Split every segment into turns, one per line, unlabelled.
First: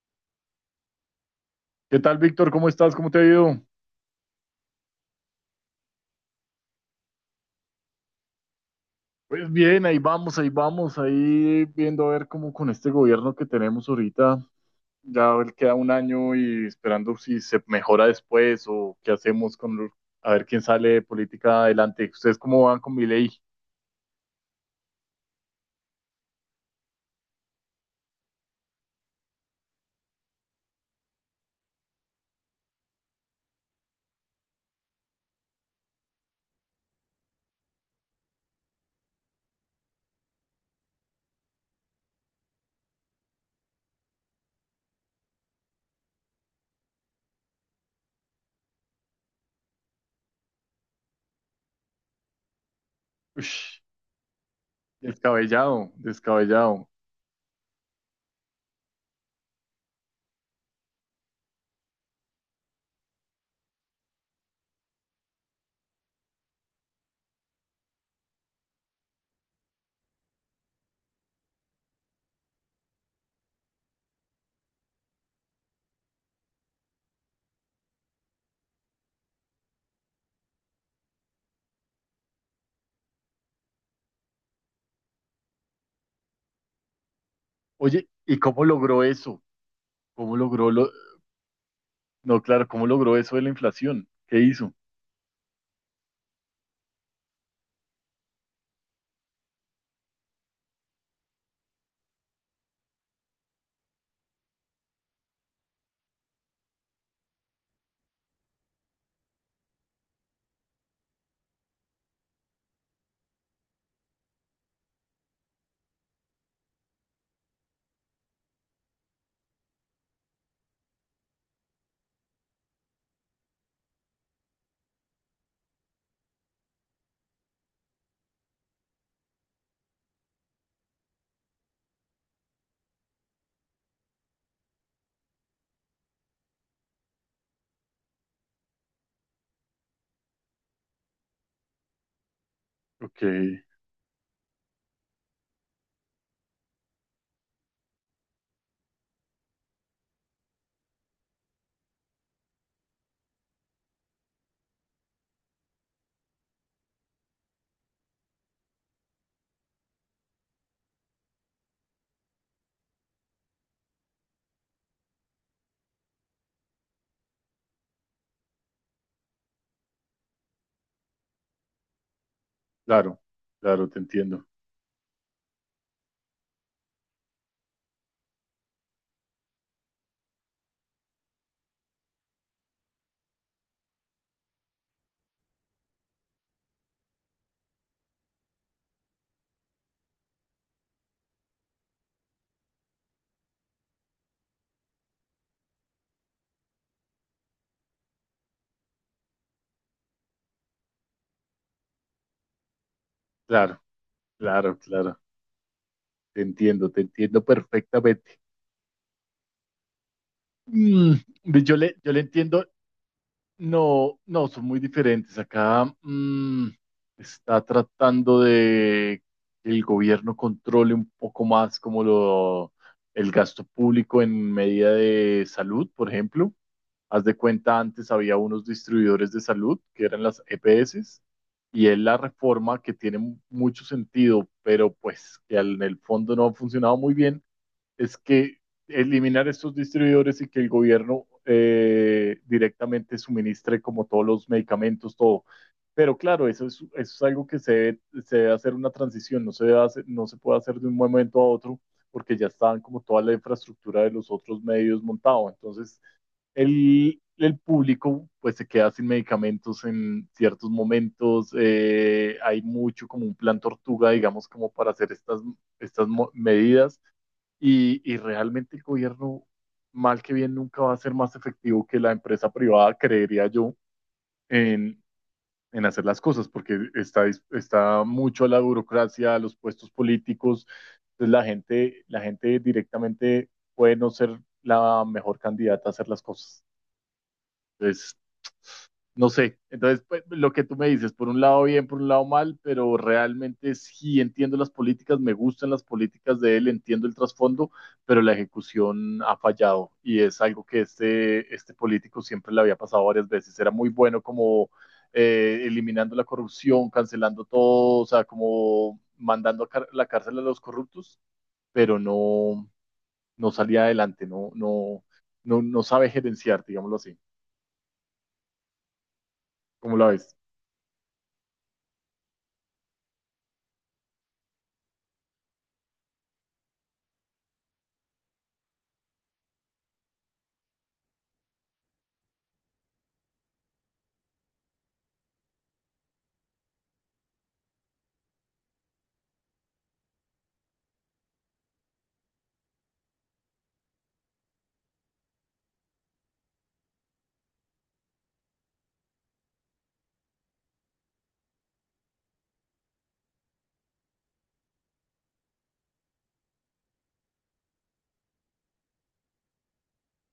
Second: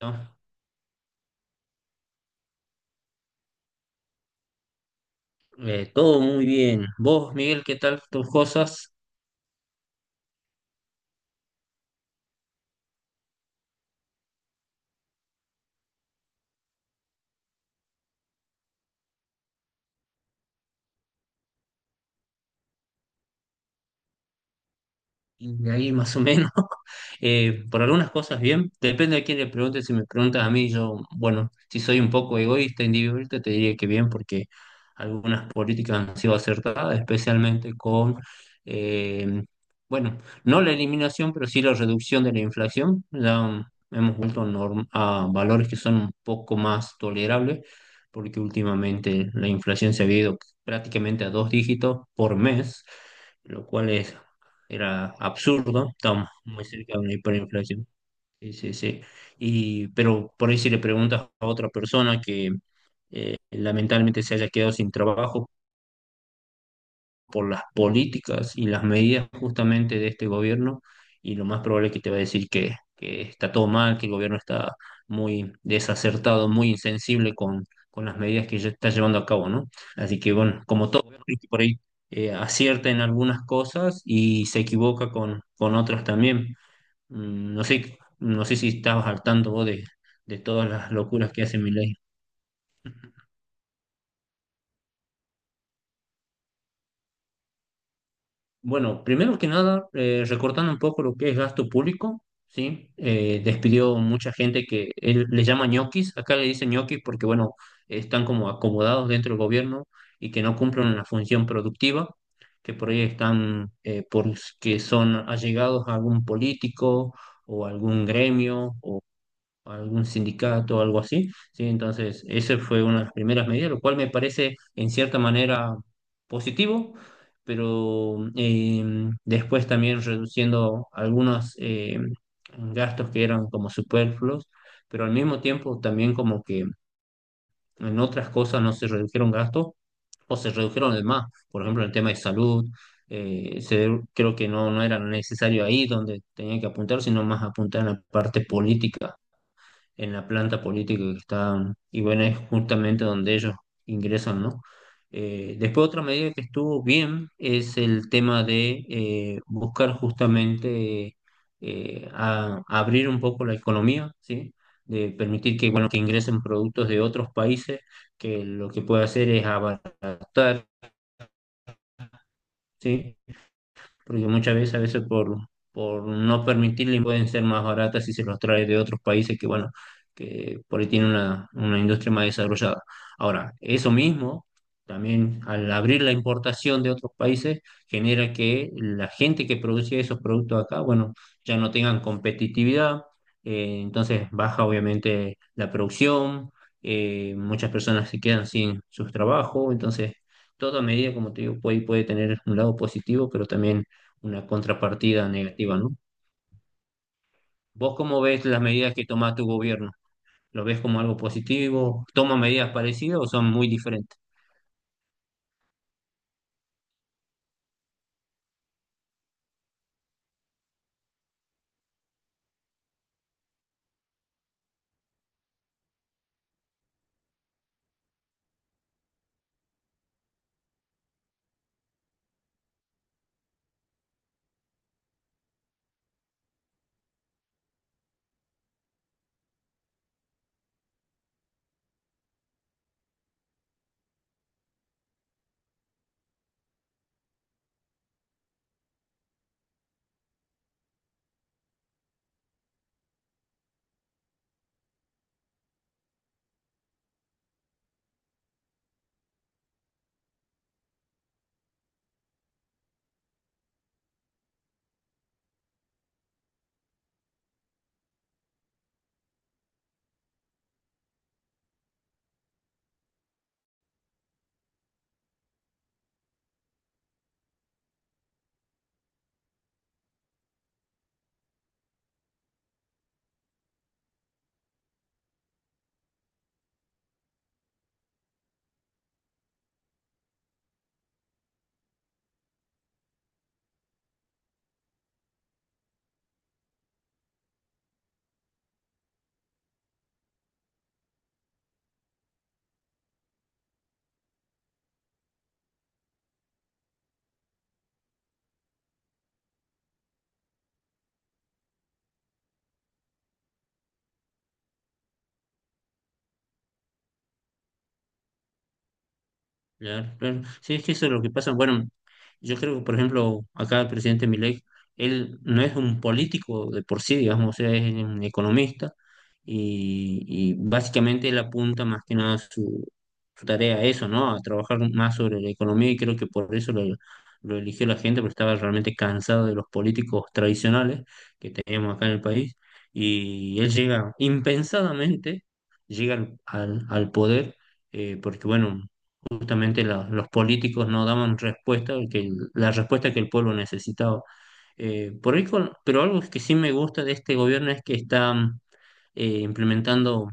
¿No?
¿Qué tal, Víctor? ¿Cómo estás? ¿Cómo te ha ido?
Todo muy bien. Vos, Miguel, ¿qué tal tus cosas?
Pues bien, ahí vamos, ahí vamos, ahí viendo a ver cómo con este gobierno que tenemos ahorita, ya a ver, queda un año y esperando si se mejora después o qué hacemos a ver quién sale de política adelante. ¿Ustedes cómo van con mi ley?
Y de ahí más o menos. Por algunas cosas bien, depende de quién le pregunte. Si me preguntas a mí, yo, bueno, si soy un poco egoísta, individualista, te diría que bien, porque algunas políticas han sido acertadas, especialmente con, eh, bueno, no la eliminación, pero sí la reducción de la inflación. Ya hemos vuelto a valores que son un poco más tolerables, porque últimamente la inflación se ha ido prácticamente a dos dígitos por mes, lo cual es era absurdo,
Descabellado,
estamos muy
descabellado.
cerca de una hiperinflación. Sí, sí, sí. Pero por ahí si le preguntas a otra persona que lamentablemente se haya quedado sin trabajo, por las políticas y las medidas justamente de este gobierno, y lo más probable es que te va a decir que está todo mal, que el gobierno está muy desacertado, muy insensible con las medidas que ya está llevando a cabo, ¿no? Así que bueno, como todo gobierno, viste, por ahí acierta en algunas cosas y se equivoca con otras también. Mm, No sé,
Oye, ¿y
no sé
cómo
si
logró
estabas al
eso?
tanto vos
¿Cómo
de todas
logró lo...
las locuras que hace mi
No, claro, ¿cómo logró eso de la inflación? ¿Qué hizo?
Bueno, primero que nada, recortando un poco lo que es gasto público, ¿sí? Despidió mucha gente que él le llama ñoquis. Acá le dicen ñoquis porque, bueno, están como acomodados dentro del gobierno y que no cumplen una función productiva, que por ahí están, porque son allegados a algún político o algún gremio, algún sindicato o algo así, ¿sí? Entonces, esa fue una de las primeras medidas, lo cual me parece en cierta manera positivo, pero después también reduciendo algunos gastos que eran como superfluos, pero al mismo tiempo también como que en otras cosas no se redujeron gastos o se redujeron de más, por ejemplo, en el tema de salud.
Ok,
Creo que no, no era necesario ahí donde tenía que apuntar, sino más apuntar en la parte política, en la planta política que está, y bueno, es justamente donde ellos ingresan, ¿no? Después otra medida que estuvo bien es el tema de buscar justamente abrir un poco la economía, ¿sí? De permitir que, bueno, que ingresen productos de otros países, que lo que puede hacer es abaratar, ¿sí?
claro, claro, te
Porque
entiendo.
muchas veces, a veces por no permitirle, pueden ser más baratas si se los trae de otros países que, bueno, que por ahí tienen una industria más desarrollada. Ahora, eso mismo, también al abrir la importación de otros países, genera que la gente que producía esos productos acá, bueno, ya no tengan competitividad. Entonces baja obviamente la producción, muchas personas se quedan sin sus trabajos. Entonces, toda medida, como te digo, puede, puede tener un lado positivo, pero
Claro,
también una
claro, claro,
contrapartida negativa, ¿no?
te entiendo
¿Vos cómo
perfectamente.
ves las medidas que toma tu gobierno? ¿Lo ves como
Mm,
algo
yo le,
positivo?
yo le
¿Toma
entiendo,
medidas parecidas o son muy
no,
diferentes?
no, son muy diferentes. Acá mm, está tratando de que el gobierno controle un poco más el gasto público en medida de salud, por ejemplo. Haz de cuenta, antes había unos distribuidores de salud que eran las EPS, y es la reforma que tiene mucho sentido, pero pues en el fondo no ha funcionado muy bien, es que eliminar estos distribuidores y que el gobierno directamente suministre como todos los medicamentos, todo. Pero claro, eso es algo que se debe hacer una transición, no se puede hacer de un momento a otro porque ya estaban como toda la infraestructura de los otros medios montado. Entonces, el público pues se queda sin medicamentos en ciertos momentos. Hay mucho como un plan tortuga, digamos, como para hacer medidas y realmente el gobierno, mal que bien, nunca va a ser más efectivo que la empresa privada, creería yo, en, en hacer las cosas, porque está mucho a la burocracia, a los puestos políticos, entonces la gente directamente puede no ser la mejor candidata a hacer las cosas. Entonces, no sé, entonces pues, lo que tú me dices, por un lado bien, por un lado mal, pero realmente sí entiendo las políticas, me gustan las políticas de él, entiendo el trasfondo, pero la ejecución ha fallado y es algo que este político siempre le había pasado varias veces. Era muy bueno como eliminando la corrupción, cancelando todo, o sea, como la cárcel a los corruptos, pero no, no salía adelante, no, no, no, no sabe gerenciar, digámoslo así. ¿Cómo la
Claro,
ves?
claro. Sí, es que eso es lo que pasa. Bueno, yo creo que, por ejemplo, acá el presidente Milei, él no es un político de por sí, digamos, o sea, es un economista, y básicamente él apunta más que nada su, su tarea a eso, ¿no? A trabajar más sobre la economía, y creo que por eso lo eligió la gente, porque estaba realmente cansado de los políticos tradicionales que tenemos acá en el país, y él llega impensadamente, llega al poder, porque bueno, justamente los políticos no daban respuesta, que la respuesta que el pueblo necesitaba. Por ahí pero algo que sí me gusta de este gobierno es que está implementando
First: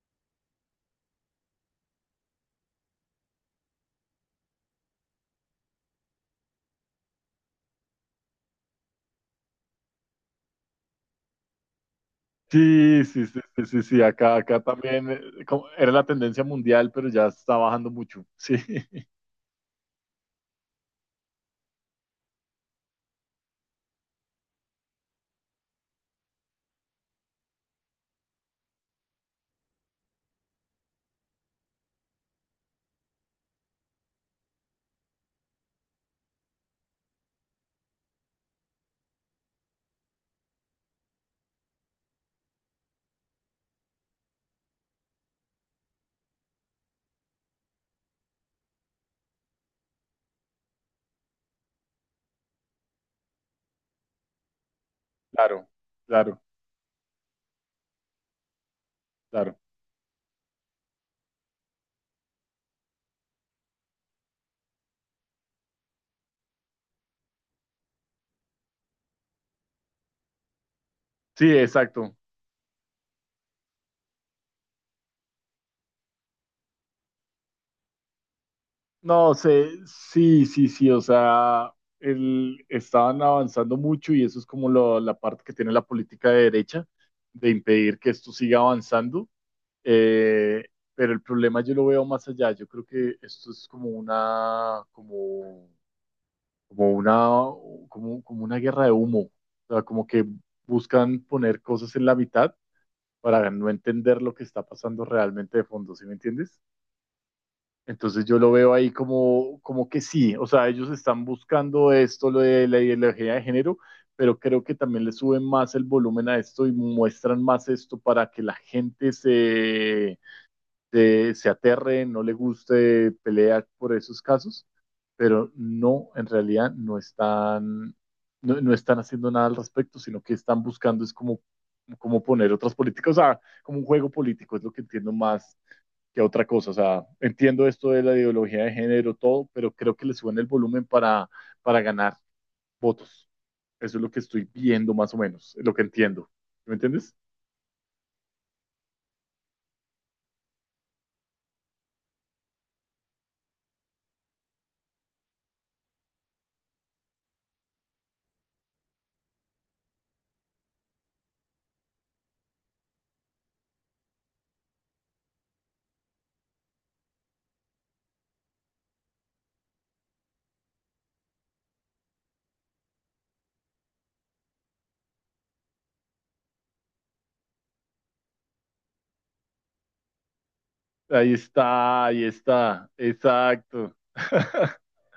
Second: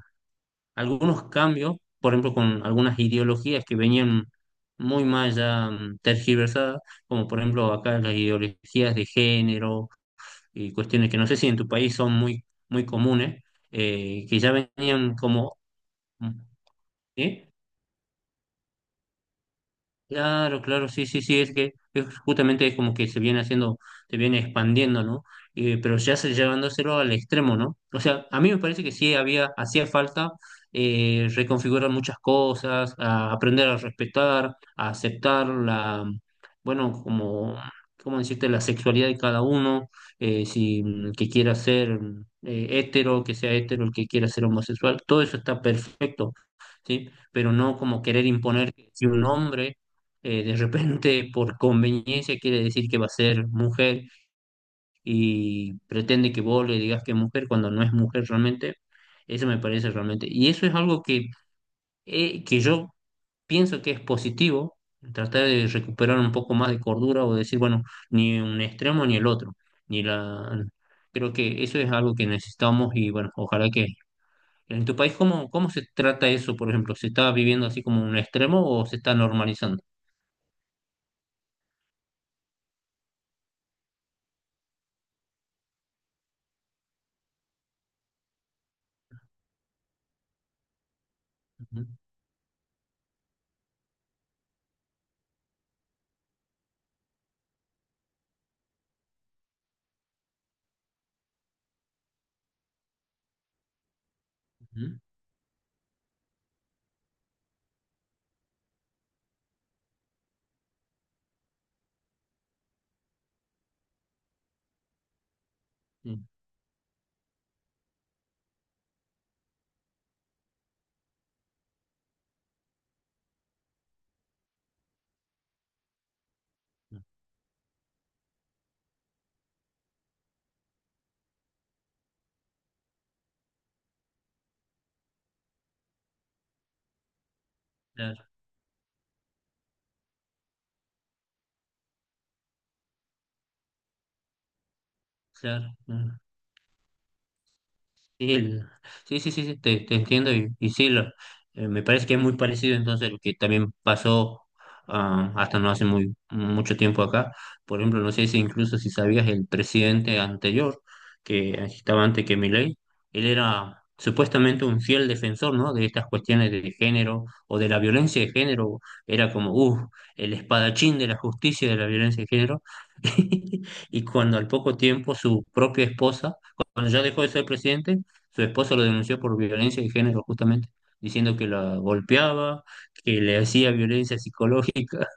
algunos cambios, por ejemplo, con algunas ideologías que venían muy mal ya tergiversadas, como por ejemplo acá las ideologías de género y cuestiones que no sé si en tu país son muy, muy
Sí, sí, sí,
comunes,
sí, sí, sí, acá,
que ya
acá también
venían como...
era la tendencia mundial, pero ya
¿sí?
está bajando mucho. Sí,
Claro, claro, sí, sí, sí, es que es justamente es como que se viene haciendo, se viene expandiendo, ¿no? Pero ya se llevándoselo al extremo, ¿no? O sea, a mí me parece que sí había, hacía falta reconfigurar muchas cosas, a aprender a respetar, a aceptar bueno, como, ¿cómo decirte? La sexualidad de cada uno. Si mm, que quiera ser hétero, que sea hetero; el que quiera ser homosexual, todo eso está perfecto, ¿sí? Pero no como querer imponer que si un hombre, de repente por conveniencia, quiere decir que va a ser mujer
claro,
y pretende que
claro,
vos le digas que es mujer cuando no es mujer realmente. Eso me
claro.
parece realmente. Y eso es algo que yo pienso que es positivo, tratar de recuperar un poco más de cordura o decir, bueno, ni un extremo ni el otro. Ni la... Creo
Sí,
que eso es algo
exacto.
que necesitamos, y bueno, ojalá que... En tu país, ¿cómo se trata eso, por ejemplo? ¿Se está viviendo así como un extremo o se está
No sé,
normalizando?
sí, sí, sí, o sea, el, estaban avanzando mucho y eso es la parte que tiene la política de derecha, de impedir que esto siga avanzando. Eh, pero el problema yo lo
Ujú,
veo más allá. Yo creo que esto es como una, como una guerra de humo. O sea, como que buscan poner cosas en la mitad para no entender lo que está
ujú,
pasando realmente de fondo, ¿sí me entiendes? Entonces yo lo veo ahí como, como que sí, o sea, ellos están buscando esto, lo de la ideología de género, pero creo que también le suben más el
sí.
volumen a esto y muestran más esto para que se aterre, no le guste, pelea por esos casos, pero no, en realidad no están, no, no están haciendo nada al respecto, sino que están buscando es como, como poner otras políticas, o sea, como un juego político, es lo que entiendo más que otra cosa, o sea, entiendo esto de la
Claro.
ideología de género, todo, pero creo que le suben el volumen para ganar votos. Eso es lo que estoy viendo más o menos, es lo
Claro.
que
Ujú.
entiendo. ¿Me entiendes?
Sí, sí, sí, sí, sí, te entiendo. Y sí, me parece que es muy parecido entonces lo que también pasó hasta no hace muy mucho tiempo acá. Por ejemplo, no sé si incluso si sabías, el presidente anterior, que estaba antes que Milei, él era supuestamente un fiel defensor, ¿no?, de estas cuestiones de género o de la violencia de género. Era como, el espadachín de la justicia y de la violencia de género. Y cuando al poco tiempo su propia esposa, cuando ya dejó de ser presidente, su esposo lo denunció por violencia de género, justamente, diciendo que la
Ahí
golpeaba,
está,
que le hacía
exacto.
violencia psicológica.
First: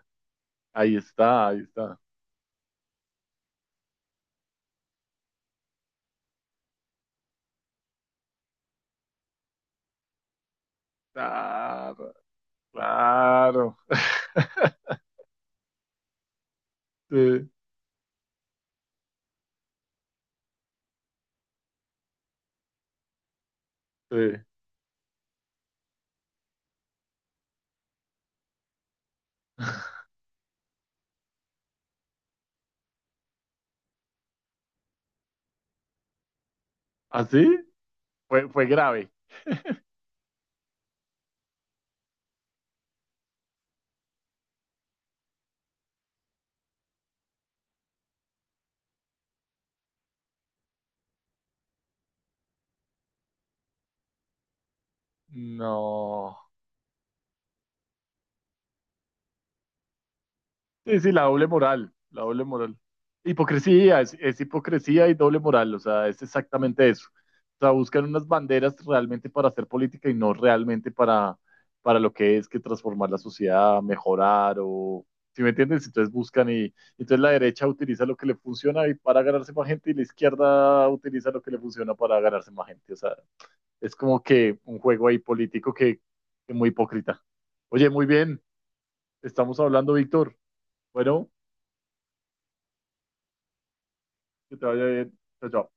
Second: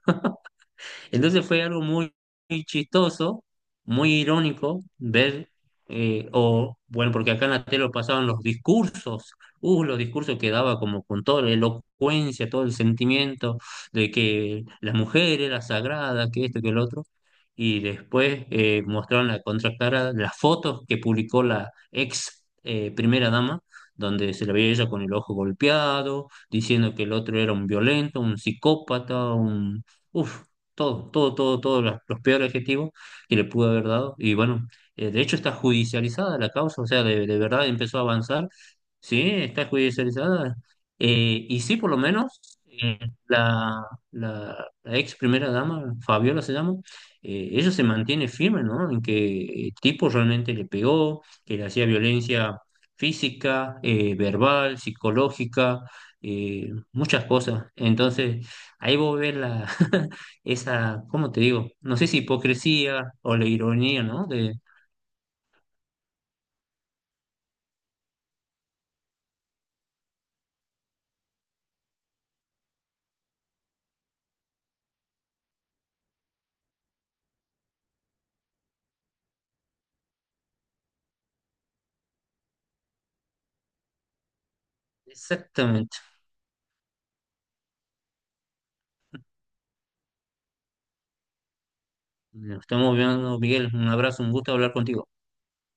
Ahí
Entonces
está, ahí
fue algo
está.
muy, muy chistoso, muy irónico ver, o bueno, porque acá en la tele lo pasaban los discursos que daba como con toda la
Claro,
elocuencia, todo el sentimiento
claro.
de que la mujer era sagrada, que esto, que el otro.
Sí,
Y después mostraron la contracara, las fotos que publicó la ex primera dama, donde se la veía ella con el ojo golpeado, diciendo que el otro era un violento, un psicópata, uf, todo, todo, todo, todos los peores adjetivos que le pudo haber dado. Y bueno, de hecho está judicializada la causa, o sea,
¿ah, sí?
de
¿Así?
verdad empezó a
Fue,
avanzar.
fue grave.
Sí, está judicializada. Y sí, por lo menos eh, la, la ex primera dama, Fabiola se llama, ella se mantiene firme, ¿no? En que el tipo realmente le pegó, que le hacía violencia física, verbal, psicológica,
No.
muchas cosas. Entonces, ahí vos ves
Sí,
esa,
sí, la
¿cómo te
doble
digo?
moral,
No sé si
la doble moral.
hipocresía o la
Hipocresía,
ironía, ¿no?
es hipocresía y doble moral, o sea, es exactamente eso. O sea, buscan unas banderas realmente para hacer política y no realmente para lo que es que transformar la sociedad, mejorar o... ¿Sí me entiendes? Entonces buscan y entonces la derecha utiliza lo que le funciona y para ganarse más gente y la izquierda utiliza lo que le funciona para ganarse más gente. O sea, es como que un juego ahí político
Exactamente.
que muy hipócrita. Oye, muy bien, estamos hablando, Víctor. Bueno.
Nos estamos viendo, Miguel. Un abrazo, un gusto
Que te
hablar
vaya
contigo.
bien. Chao, chao.